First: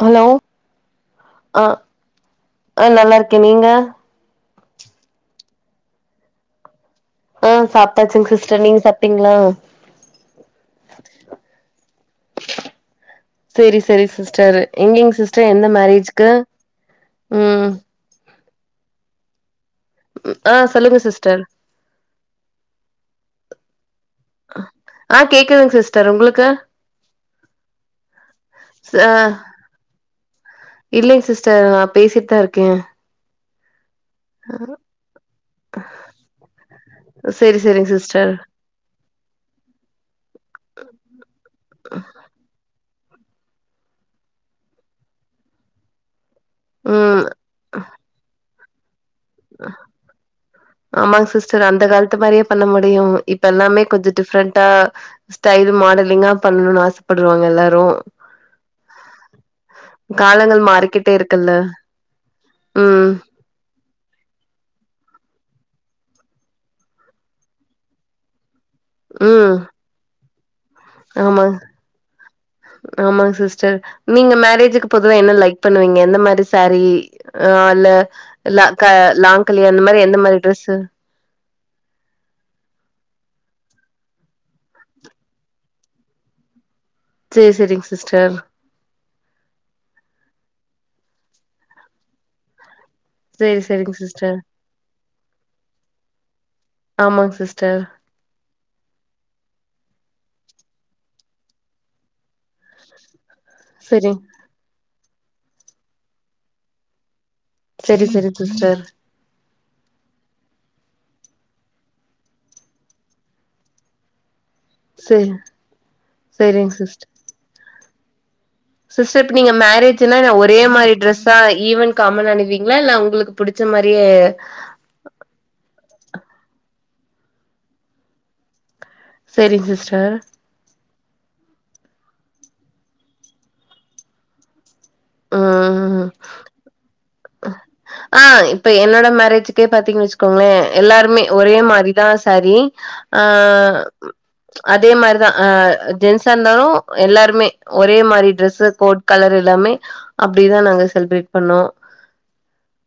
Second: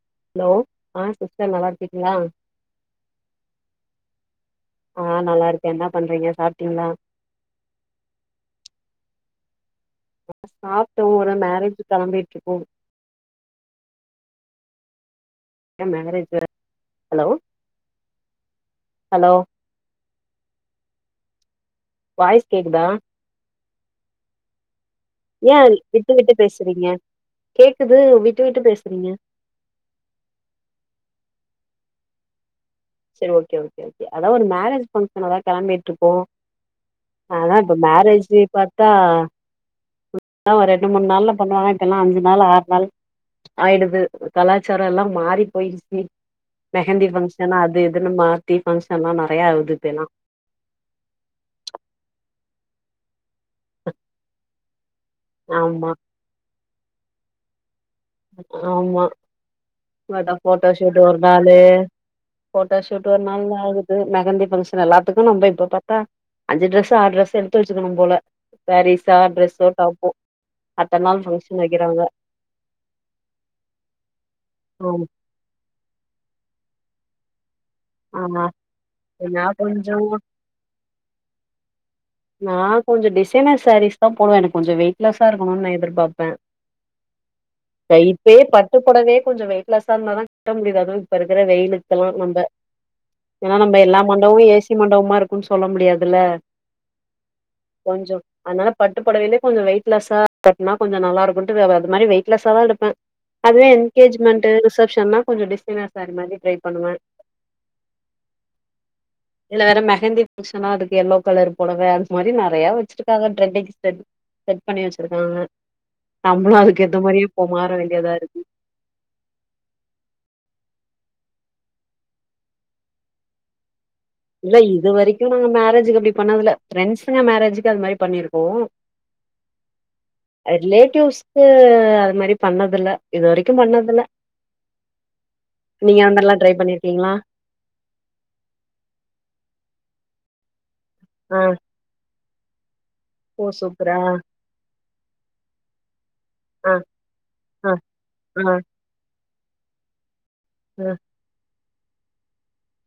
Hello ஆ sister அ நல்லா இருக்கீங்களா அ நல்லார்க்கே நீங்க ஆ நல்லாருக்கே என்னா பண்றீங்க சாப்ட்டீங்களா ஆ சாப்ட்டாச்சுங் சிஸ்டர் நீங்க சாப்பீங்களா சாப்பட்டொ ஒரு மேரேஜ்க்கு கெளம்பிட்ருக்கோ செரி செரி சிஸ்டர் எங்கெங் சிஸ்டர் எந்த ஏ மேரேஜ்க்கு மேரேஜ் ஹலோ ம் ஹலோ ம் ஆ சொல்லுங்க சிஸ்டர் வாய்ஸ் கேக்குதா அ ஏ விட்டுவிட்டு பேசுறீங்க கேக்குது விட்டுவிட்டு பேசுறீங்க இல்லங் சிஸ்டர் நா பேசிட்தா இருக்கே செரி ஓககே ஓக்கே ஓக்கே அதா ஒரு மேரேஜ் பங்க்ஷன் அதா கெளம்பீட்ருக்கோ அதா சேரி இப்ப சேரிங் சிஸ்டர் மேரேஜ்பார்த்தா முன்னால்ல ஒரு ரெண்டுமூண் நாள்ல பண்ணுவாங்க இப்பெல்லா அஞ்சுநாள் ஆற்நாளு ஆய்டுது கலாச்சார எல்லாம் மாறி போய்ருச்சு மெஹந்தி ம் பங்க்ஷன்னு அது இதுன்னு மாத்தி பங்க்ஷன் நெறையா ஆவுதுஇப்பயெல்லா ஆமாங் சிஸ்டர் அந்த காலத்து மரியே பண்ணமுடியு இப் த்தெல்லாமே கொஞ்ச டிஃப்ரெண்ட்டா ஸ்டைல் ஆமா மாடலிங்கா பண்ணனு ஆசப்படுவாங்க எல்லாரு ஆமா மாட்ட காலங்கள் போட்டோஷூட் மாறிக்கிட்டே ஒரு இருக்குல்ல நாளு போட்டோஷூட் ம் ஒரு நாள் ஆகு து மெகந்தி பங்க்ஷன் எல்லாத்துக்கு நம்ப இப்ப பத்தா அஞ்சி டிரஸ் ஆறு டிரெஸ் எடுத்து வச்சிக்கணு போல செரீஸா ம் ட்ரெஸ்ஸோ டாப்போ அத்தன நாள் ஃங்க்ஷன் வைக்கிறாங்க ஆமா சிஸ்டர் நீங்க மேரேஜிக்கு ஆமா பொதுவா என்ன லைக் பண்ணுவீங்க எந்த மாரி சாரீ ஆ ல ஆமா லாக்க நா லாங்கலி அந்த கொஞ்சோ மாரி எந்த மாரி டிரஸு நா கொஞ்ச டிசைனர் சாரீஸ் தா போடுவே எனக்கு கொஞ்ச வெயிட்லாஸா இருக்கனு நா எதிர்பார்பே சேரி செரிங்க சிஸ்டர் லைப்பே பாத் ட்டு படவே கொஞ்ச வெயிட்லாஸா இருந்தா தா ட்ட அது இப்ப இருக்கிற வெயிலுக்கல்லா நம்ப ஏன்னா சேரி நம்ப செரிங்க எல்லா மண்டவு சிஸ்டர் ஏசி மண்டவுமா இருக்குன் சொல்ல முடியாதில்ல ஆமாங் சிஸ்டர் கொஞ்சோ அதனால பட்டுபொடவைலியே கொஞ்சோ வெயிட் லாஸ்ஸா கட்னா கொஞ்ச நல்லா இருக்குன்ட் வே வ அது மாரி வெயிட் லாஸ்ஸாதா எடுப்பே அதுவே செரி என்கேஜ்மெண்ட் ரிசப்ஷன்னா கொஞ்ச டிசைனர் சாரி மாரி ட்ரை பண்ணுவே செரி செரி சிஸ்டர் எல்லாரு மெஹந்தி பங்ஷனா அதுக்கு எல்லோ கலர் போடவ அன்ஸ் மாரி நெறையா வச்சிருக்காங்க ட்ரெண்டி ஸ்டெர்ட் செட் பண்ணி செரி வச்சிருக்காங்க நம்ளு செரிங்க அதுக்கேத்த சிஸ்டர் மாரியே இப்போ மாற வேண்டியதா இருக்கு சிஸ்டர் இப்ப நீங்க மேரேஜ்ன்னா ஒரே மாரி டிரரெஸ்ஸா ஈவன் காமன் அனுவீங்களா இல்ல உங்களுக்கு புடிச்ச மாரியே இல்ல இது வரைக்கு நாங்க மேரேஜக்கு அப்டி பண்ணதுல்ல ஃப்ரெண்ட்ஸுங்க மேரேஜுக்கு அது மாரி பண்ணிருக்கோ சேரிங் சிஸ்டர் ரிலேட்டிவ்ஸ்கு அது மாரி பண்ணது இல்ல இது வரைக்கு பண்ணதில்ல நீங்க ம் அந்தல்லா ட்ரை பண்ணிருக்கீங்களா ஆ இப்ப என்னோட மேரேஜ்க்கே பாத்தீங்கன் வச்சுக்கோங்களே எல்லாருமே ஆ ஒரே மாரிதா சாரீ ஆ ஓ சூப்பரா ஆ அதே மாதிரிதா அ ஜென்சா இருந்தாலு ஆ எல்லாருமே ஆ. ஒரே மாரி ஆ டிரரெஸ்ஸ போட் கலரு எல்லாமே அப்பிடிதா நாங்க ஆ செல்பிரேட் பண்ணோ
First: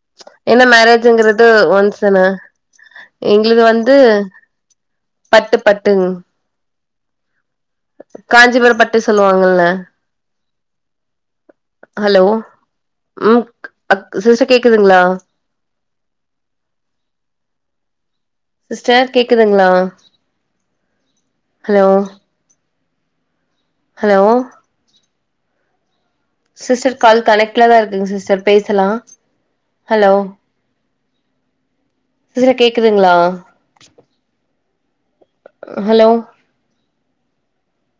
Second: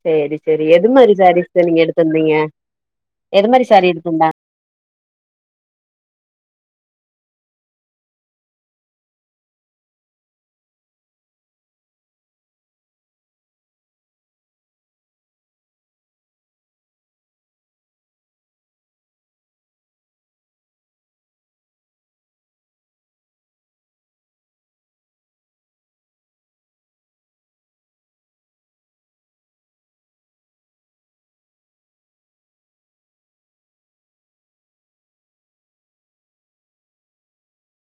சேரி என்ன சேரி எது மாரி மேரேஜ்ங்கரது சாரீஸ்ஸு நீங்க ஒன்ஸ்ன எடுத்திருந்தீங்க எது எங்குளுது மாரி சாரீ வந்து எடுத்திருந்தீங்க பட்டு பட்டுங் காஞ்சிபுர பட்டுனு சொல்லுவாங்கல்ல ஹலோ ம் அக் சிஸ்டர் கேக்குதுங்களா சிஸ்டர் கேக்குதுங்களா ஹலோ ஹலோ சிஸ்டர் கால் கனெக்ட்ல தா இருக்குங்க சிஸ்டர் பேசலா ஹலோ சிஸ்ர கேக்குதுங்களா ஹலோ